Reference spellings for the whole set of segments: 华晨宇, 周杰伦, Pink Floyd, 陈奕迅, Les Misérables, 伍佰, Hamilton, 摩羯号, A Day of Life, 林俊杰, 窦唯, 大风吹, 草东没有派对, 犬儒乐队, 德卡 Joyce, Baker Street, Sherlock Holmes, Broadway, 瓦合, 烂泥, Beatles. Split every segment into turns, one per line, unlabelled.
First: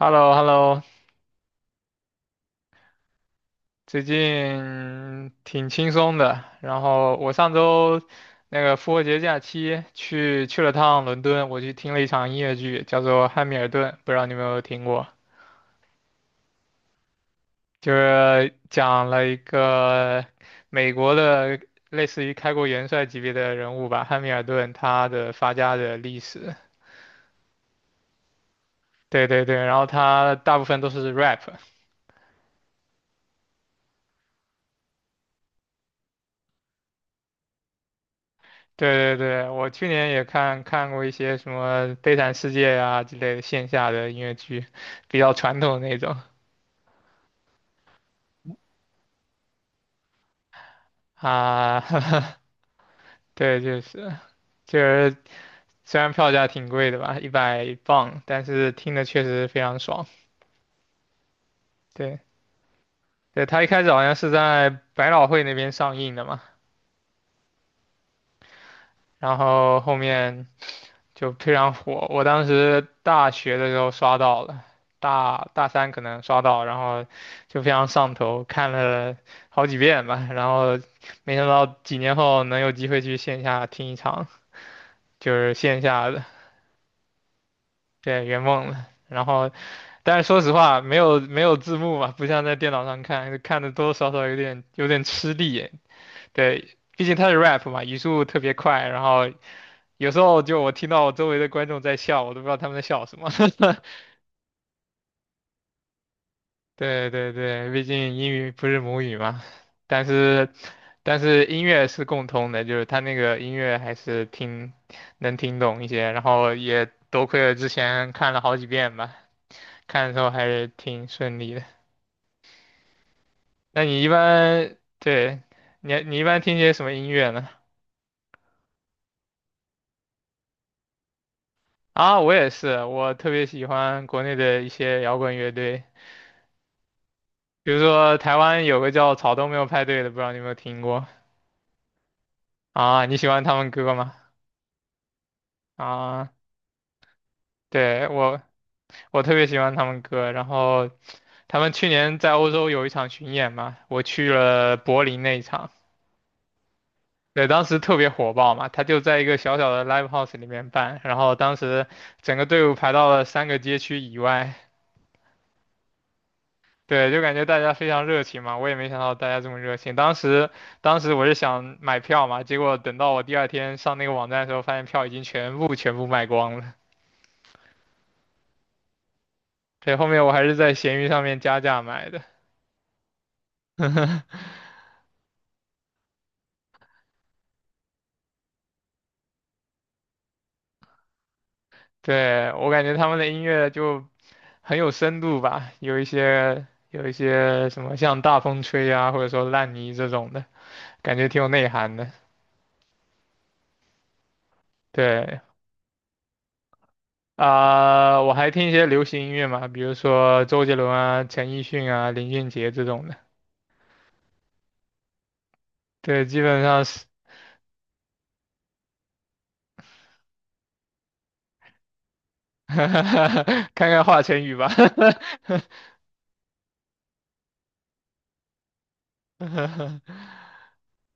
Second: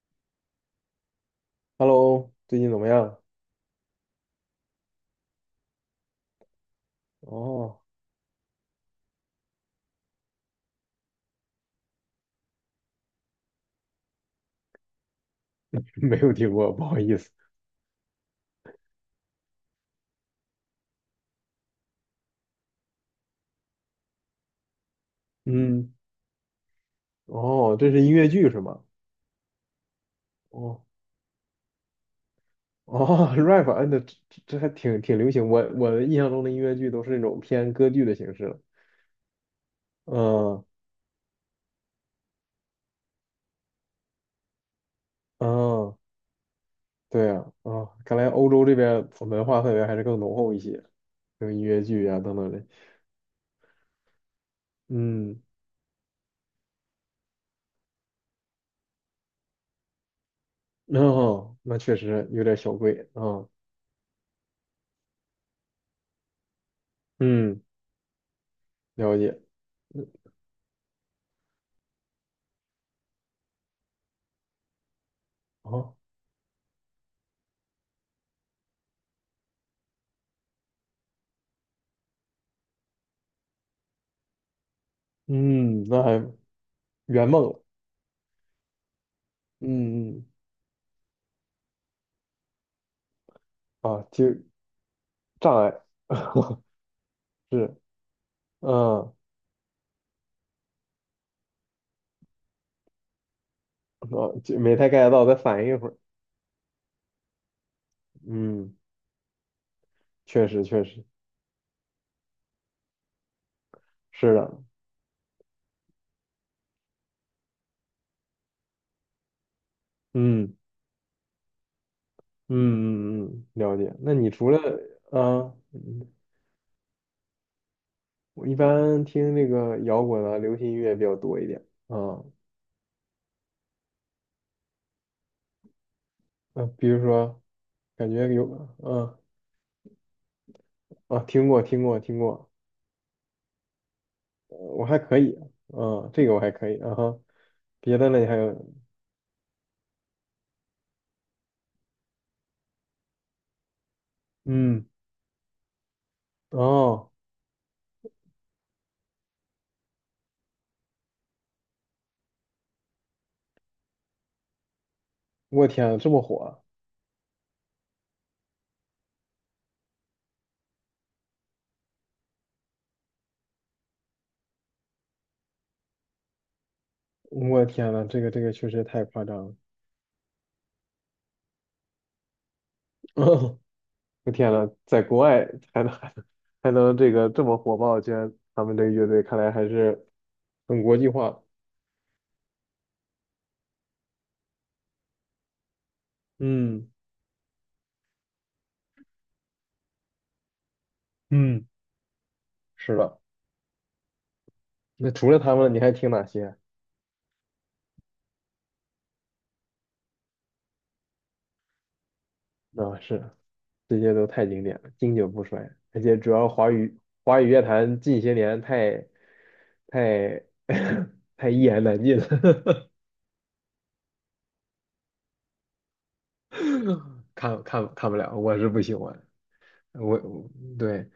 h e l l o h e l l o
Hello，最近怎么样？
最近挺轻松的。然后我上
哦，
周那个复活节假期去了趟伦敦，我去听了一场音乐剧，叫做《汉密尔顿》，不知道你有没有听过？
没有听过，不好意思。
就是讲了一个美国的类似于开国元帅级别的人物吧，汉密尔顿他的发家
嗯，
的历史。
哦，这是音乐剧是吗？
对对对，然后他大部
哦
分都是 rap。
哦 ，rap，嗯，那这还挺流行。我的印象中的音乐剧都是那种偏歌剧的形式了。
对对对，我去年也看
嗯
看过一些什么《悲惨世界》呀之类的线下的音乐剧，比较传统的那
嗯，
种
对啊，啊，看来欧洲这边文化氛围还是更浓厚一些，有音乐
啊。
剧啊 等等的。
对，就是
嗯，
虽然票价挺贵的吧，100磅，但是听的确实非常爽。
哦，那确
对
实有点小贵
对，
啊。
他一开始好像是在百老汇那边上映的嘛，
嗯，了解。
然后后
嗯，
面就非常火。我当时大学的时候刷到了，大三
哦，
可能刷到，然后就非常上头，看了好几遍吧。然后没想到几年后能有机会去线下听一场，就是线
嗯，那
下的，
还圆梦了。
对，圆梦了。然后，
嗯
但
嗯。
是说实话，没有字幕嘛，不像在电脑上看，看的多多
啊，
少
就
少有点吃
障
力。
碍
对，毕竟它是 rap
是，
嘛，语速特别快，然
嗯，
后有时候就我听到我周围的观众在笑，我都不知道他们在笑什么。
哦，就没太 get 到，再反应一会儿。
对对对，毕竟英语不
嗯，
是母语嘛，但
确
是
实确实
但是音乐是共通的，就是他那个音乐还是
是的，
能听懂一些，然后也多亏了之前看了好几遍吧，看的时候还
嗯
是挺顺利的。
嗯嗯嗯，了
那
解。
你一
那你除了
般对
啊，
你
嗯，
你一般听些什么音乐呢？
我一般听那个摇滚啊、流行音乐比较多一点
啊，
啊，
我也是，我特别喜欢国内的一些摇滚乐队，
比如说
比如
感
说
觉
台
有，
湾有个叫
嗯，
草东没有派对的，不知道你有没有听过
啊，听过听过听过，
啊？你喜欢他们歌吗？
我还可以，啊，这
啊，
个我还可以，啊哈，别
对
的呢你还
我。
有，
我特别喜欢他们歌。然后他们去年在欧洲有一场巡演嘛，我去了
嗯，
柏林那一场，
哦，
对，当时特别火爆嘛。他就在一个小小的 live house 里面办，然后当时整个队伍排到了三个街区以外。
我天啊，这么火。
对，就感觉大家非常热情嘛，我也没想到大家这么热情。当时，当时我是想买票嘛，结果等到我第二天上那个网站的时候，发现票已经全部卖光了。
我天呐，这个确实太夸张了！
对，后面我还是在闲鱼上面加价买的。
我 天呐，在国外还能还能还能这个这么火爆，居然他们这个乐队看来还是很国际化。
对，我感觉他们的音乐就很有深度吧，有一些
嗯
有一些什么像《大风吹》啊，或者说《烂泥》这种的，感觉挺有
嗯，
内涵的。
是的。那除了
对，
他们，你还听哪些？
啊、我还听一些流行音乐嘛，比如说周杰伦啊、陈奕迅啊、林俊杰这
啊，
种的。
是，这些都太经典了，经久不衰。而且
对，
主
基
要
本
华
上
语
是，
华语乐坛近些年太 太一言难尽了，
看看华晨宇吧。
看看看不了，我是不喜欢。我 我对，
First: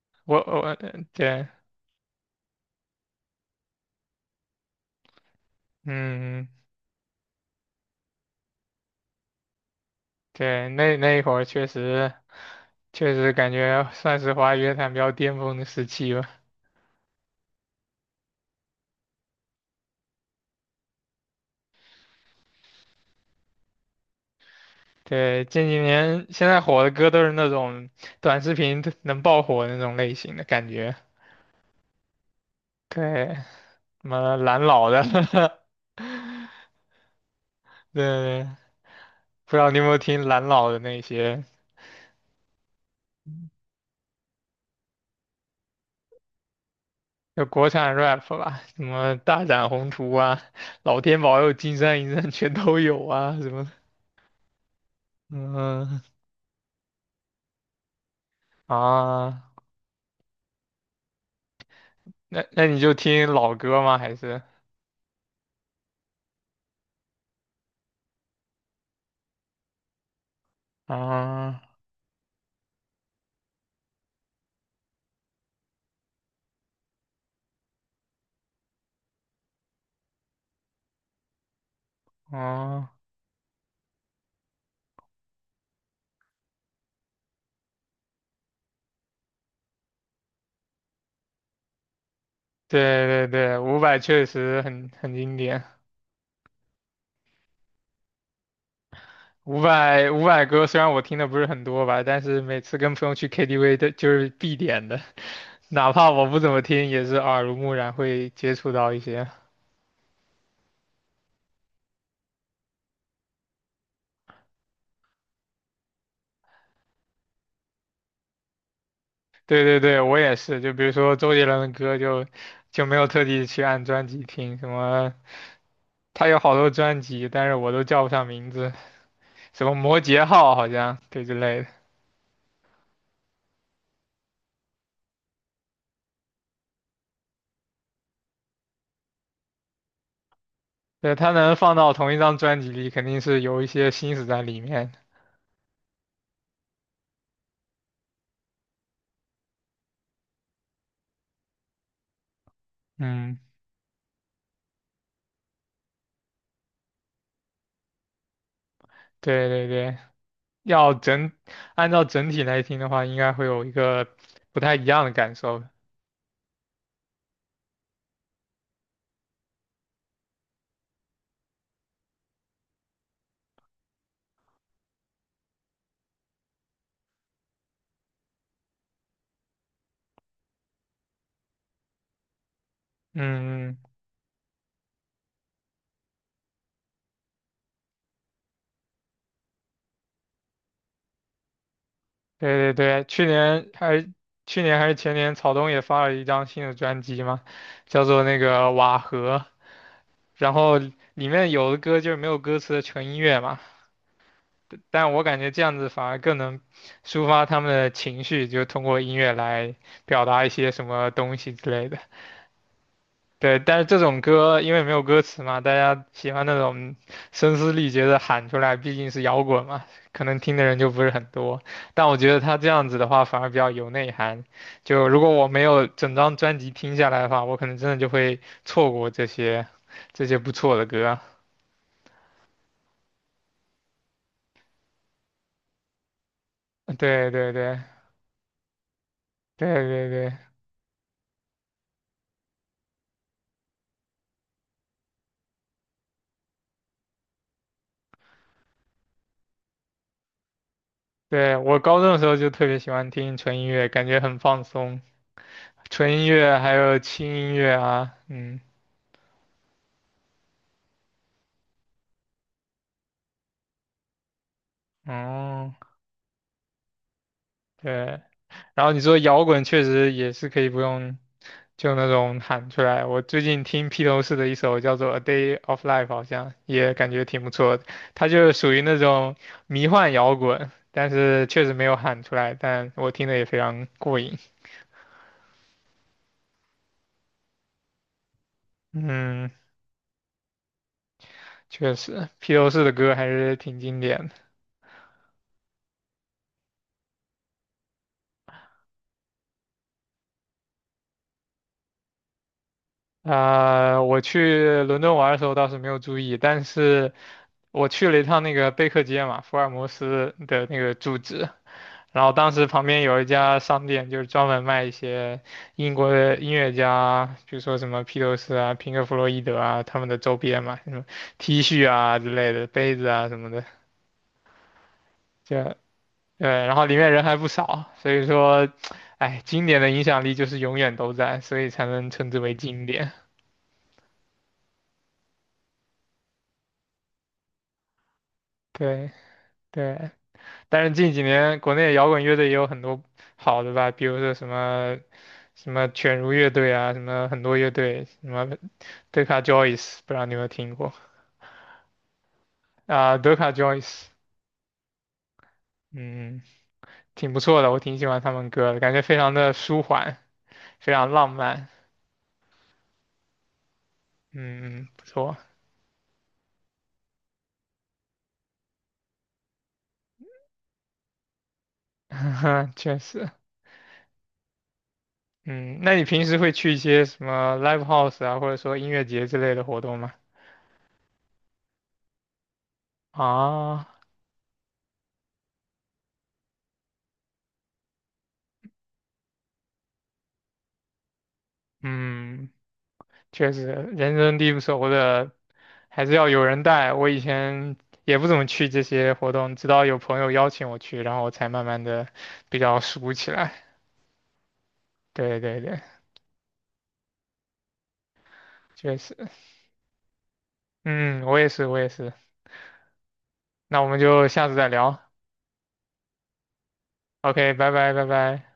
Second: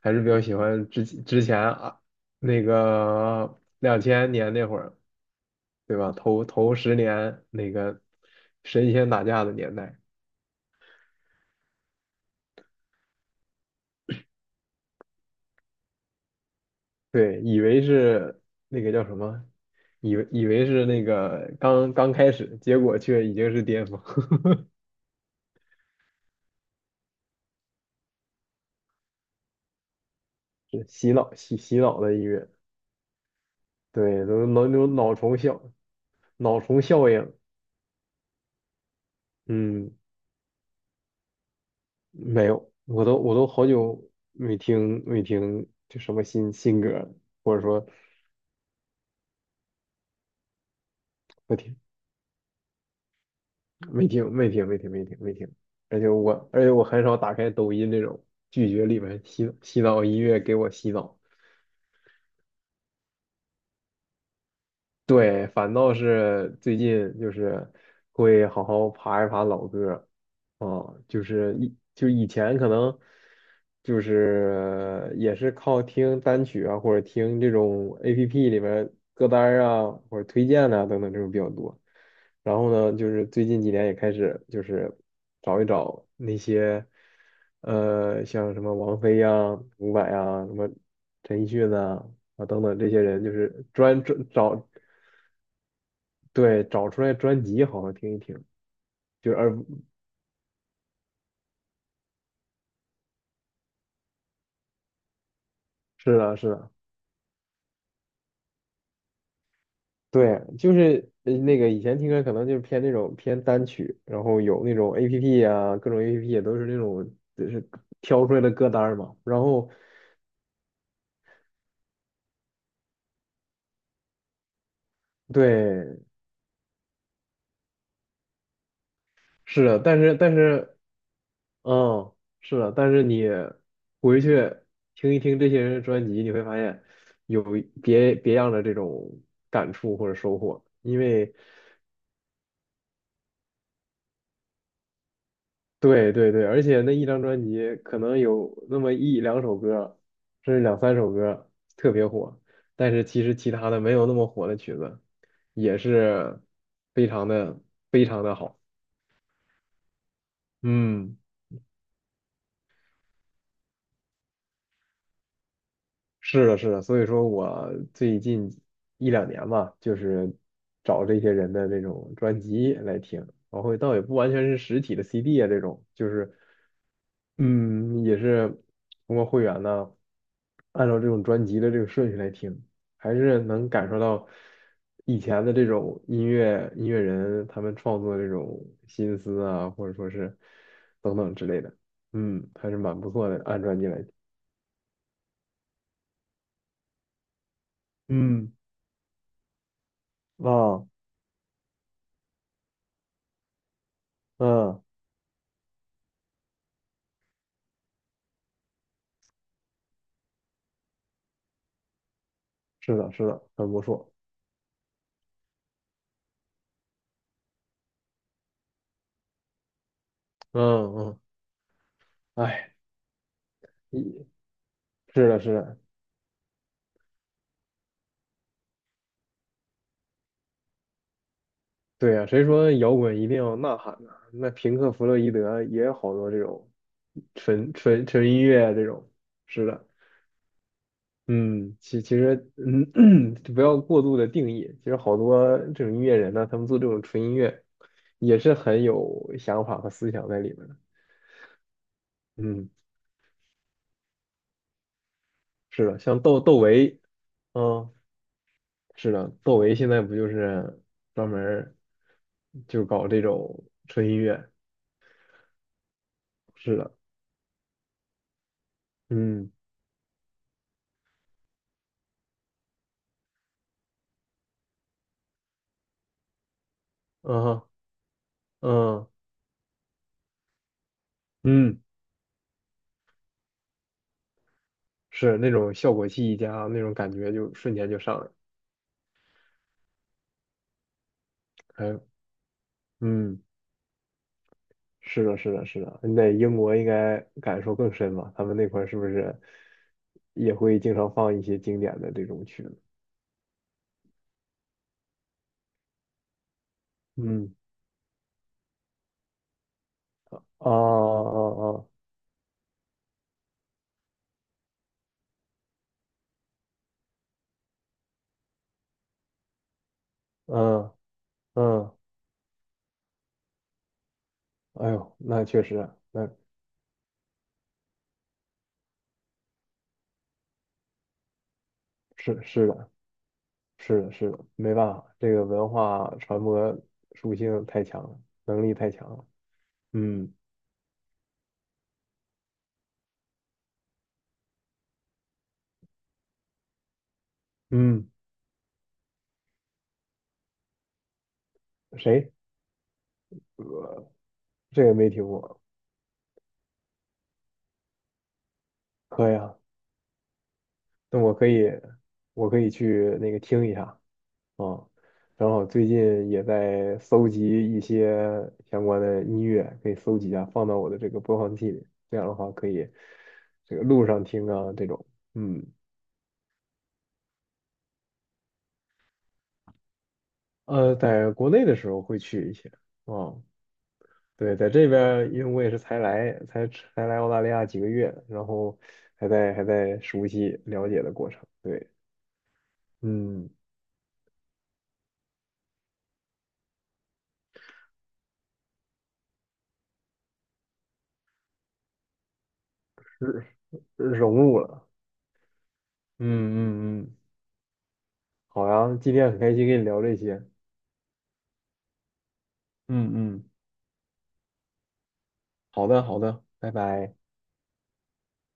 还是比
我
较喜
我
欢之之
对，
前啊，那个两千年那会儿，对吧？头
嗯，
头十年那个神仙打架的年代，
对，那一会儿确实。确实感觉算是华语乐坛比较巅峰的时期吧。
对，以为是那个叫什么，以为是那个刚刚开始，结果却已经是巅峰，
对，近几年现在火的歌都是那种短视频能爆火的那种类型的感
是
觉。
洗脑的音乐，
对，什
对，
么
都
蓝
能有
老的，
脑虫效应，
对，不知道你有没
嗯。
有听蓝老的那些，
没有，我都好久没听就什么新歌了，
就
或者
国
说
产 rap 吧，什么大展宏图啊，老天保佑，
不
金
听
山银山全都有啊，什么的，
没听没听没听没听没听，而
嗯
且我很少打开抖音这种，拒绝里面
啊，
洗洗澡音乐给我洗澡。
那你就听老歌吗？还是
对，反倒是最近就是会好好爬一爬老歌，啊，就是
啊
就以前可能就是也是靠听单曲啊，或者听这种 APP 里面歌单儿啊，或者推荐啊等等这种比较多。然后
啊？
呢，就是最近几年也开始就是找一找那些，像什么王菲呀、伍佰呀、什么陈奕迅呐啊等等这些
对
人，
对
就
对，
是
伍佰
专
确
专
实
找。
很经典。
对，找出来专辑好好听一听，就是而
伍佰歌虽然我听的不是很多吧，但是每次跟朋友去 KTV 的就是必点的，哪怕
是
我
的，
不
是
怎么
的，
听，也是耳濡目染会接触到一些。
对，就是那个以前听歌可能就是那种偏单曲，然后有那种 APP 啊，各种 APP 也都是那种就是挑出来的歌单儿嘛，然
对
后
对对，我也是，就比如说周杰伦的歌就没有特地去按专辑听，什么
对，
他有好多专辑，但是我都叫不上名字，
是
什么
的，但
摩
是
羯
但
号好
是
像对之类的。
嗯，是的，但是你回去听一听这些人的专辑，你会发现有别样的这种感触或者收获，因
对，他
为。
能放到同一张专辑里，肯定是有一些心思在里面。
对对对，而且那一张专辑可能有那么一两首歌，甚至两三首歌特别火，但是其实
嗯。
其他的没有那么火的曲子，也是非常的非常的好。
对对对，要
嗯。
整，按照整体来听的话，应该会有一个不太一样的感受。
是的，是的，所以说我最近一两年吧，就是找这些人的这种专辑来听，然后倒也不完全是实体的 CD 啊，这种就是，嗯，也是通过会员呢，按照这种专辑的这个顺序来听，还是能
嗯，
感受到以前的这种音乐人他们创作的这种心思啊，或者说是等等之类的，嗯，还
对对
是蛮
对，
不
去
错的，按
年
专辑来
还是
听。
去年还是前年，草东也发了一张新的专辑嘛，叫做那
嗯，
个《瓦合》，然后
啊，
里面有的歌就是没有歌词的纯音乐嘛，
嗯，
但我感觉这样子反而更能抒发他们的情绪，就通过音乐来表达一些什么东西之类的。
是的，是的，
对，
很
但
不
是这
错。
种歌因为没有歌词嘛，大家喜欢那种声嘶力竭的喊出来，毕竟是摇滚嘛，可能听
嗯
的人就不是
嗯，
很多。但我觉得他这
哎，
样子的话反而比较有内
一
涵。就如果
是的，
我
是
没
的，
有整张专辑听下来的话，我可能真的就会错过这些不错的歌。
对呀、谁说摇滚一定要呐喊呢、那平克·弗洛伊德也有好多这种
对对
纯
对
纯纯音乐啊这种。是
对
的，
对对
嗯，其实，嗯，不要过度的定义。其实好多这种音乐人呢，他们做这种纯音乐也是很有想法和思想在里面的。
对，我高中的时候就特
嗯，
别喜欢听纯音乐，感觉很放松，
是的，
纯
像
音
窦窦
乐还有
唯，
轻音乐
嗯。
啊，嗯，
是的，窦唯现在不就是专门儿就搞这种纯音乐？
哦，
是的，
对。然后你说摇
嗯，
滚确实也是可以不用就那种喊出来。我最近听披头士的一首叫做《A Day of Life》,好像也感觉挺
嗯
不
哼，
错的。它就是属于那
嗯
种迷幻摇滚，但是确实
嗯，
没有喊出来，但我听的也非常过瘾。
是那种效果器一加，那种感觉就瞬间就上来了。
嗯，
还
确
有，
实，披头士的歌还
嗯，
是挺经典的。
是的，是的，是的，你在英国应该感受更深吧？他们那块儿是不是也会经常放一些经典的这种曲子？
啊、我去伦敦玩的时候倒是没有注意，但是
嗯，
我去了一趟那个贝克街嘛，福尔摩斯的
哦
那个住址，
哦
然后当时旁边有一家商店，就是专门卖一些英国的音乐家，比如说什么披头士啊、平克·弗洛伊德啊他们的周
哦，
边嘛，什么 T
哦，
恤
嗯
啊之类的、杯子啊什么的，
嗯，哎呦，那确
就
实啊，那
对，然后里面人还不少，所以说，哎，经典的影响力就是永远都在，所以才能称之
是
为
是
经
的。
典。
是的，是的，没办法，这个文化传播属性太强了，能力太强
对
了。
对，
嗯
但是近几年国内摇滚乐队也有很多好的吧，比如说什么什么犬儒乐队啊，什么很多乐队，
嗯，
什么德卡 Joyce,不知道你有没有听过
谁？
啊？德卡 Joyce,
这个没听过。
嗯，挺不错的，我挺喜欢他们歌的，感觉非
可
常
以
的
啊，
舒缓，非常
那
浪
我可
漫，
以，我可以去那个听一下
嗯，
啊。
不错，
然后最近也在搜集一些相关的音乐，可以搜集一下，放到我的这个播放器里。这样的话可 以
确实，
这个路上听啊，这种。嗯，
嗯，那你平时会去一些什么 live house 啊，或者说音乐节之类的活动吗？
在国内的时候会去一些。啊。
啊，
对，在这边儿因为我也是才来，才才来，澳大利亚几个月，然后还在熟悉了解的过程。对，
嗯，
嗯，
确实，人生地不熟的，还是要有人带。我以前也不怎么去这些活动，直到有朋友邀请我去，然后我才慢慢的比较熟起来。
融入了。
对对对。
嗯嗯嗯，好
确
呀，今
实，
天很开心跟你聊这些。
嗯，我也是，我也是。
嗯嗯，
那我们就下次再聊。
好的好的，拜拜。
OK,拜拜，拜拜。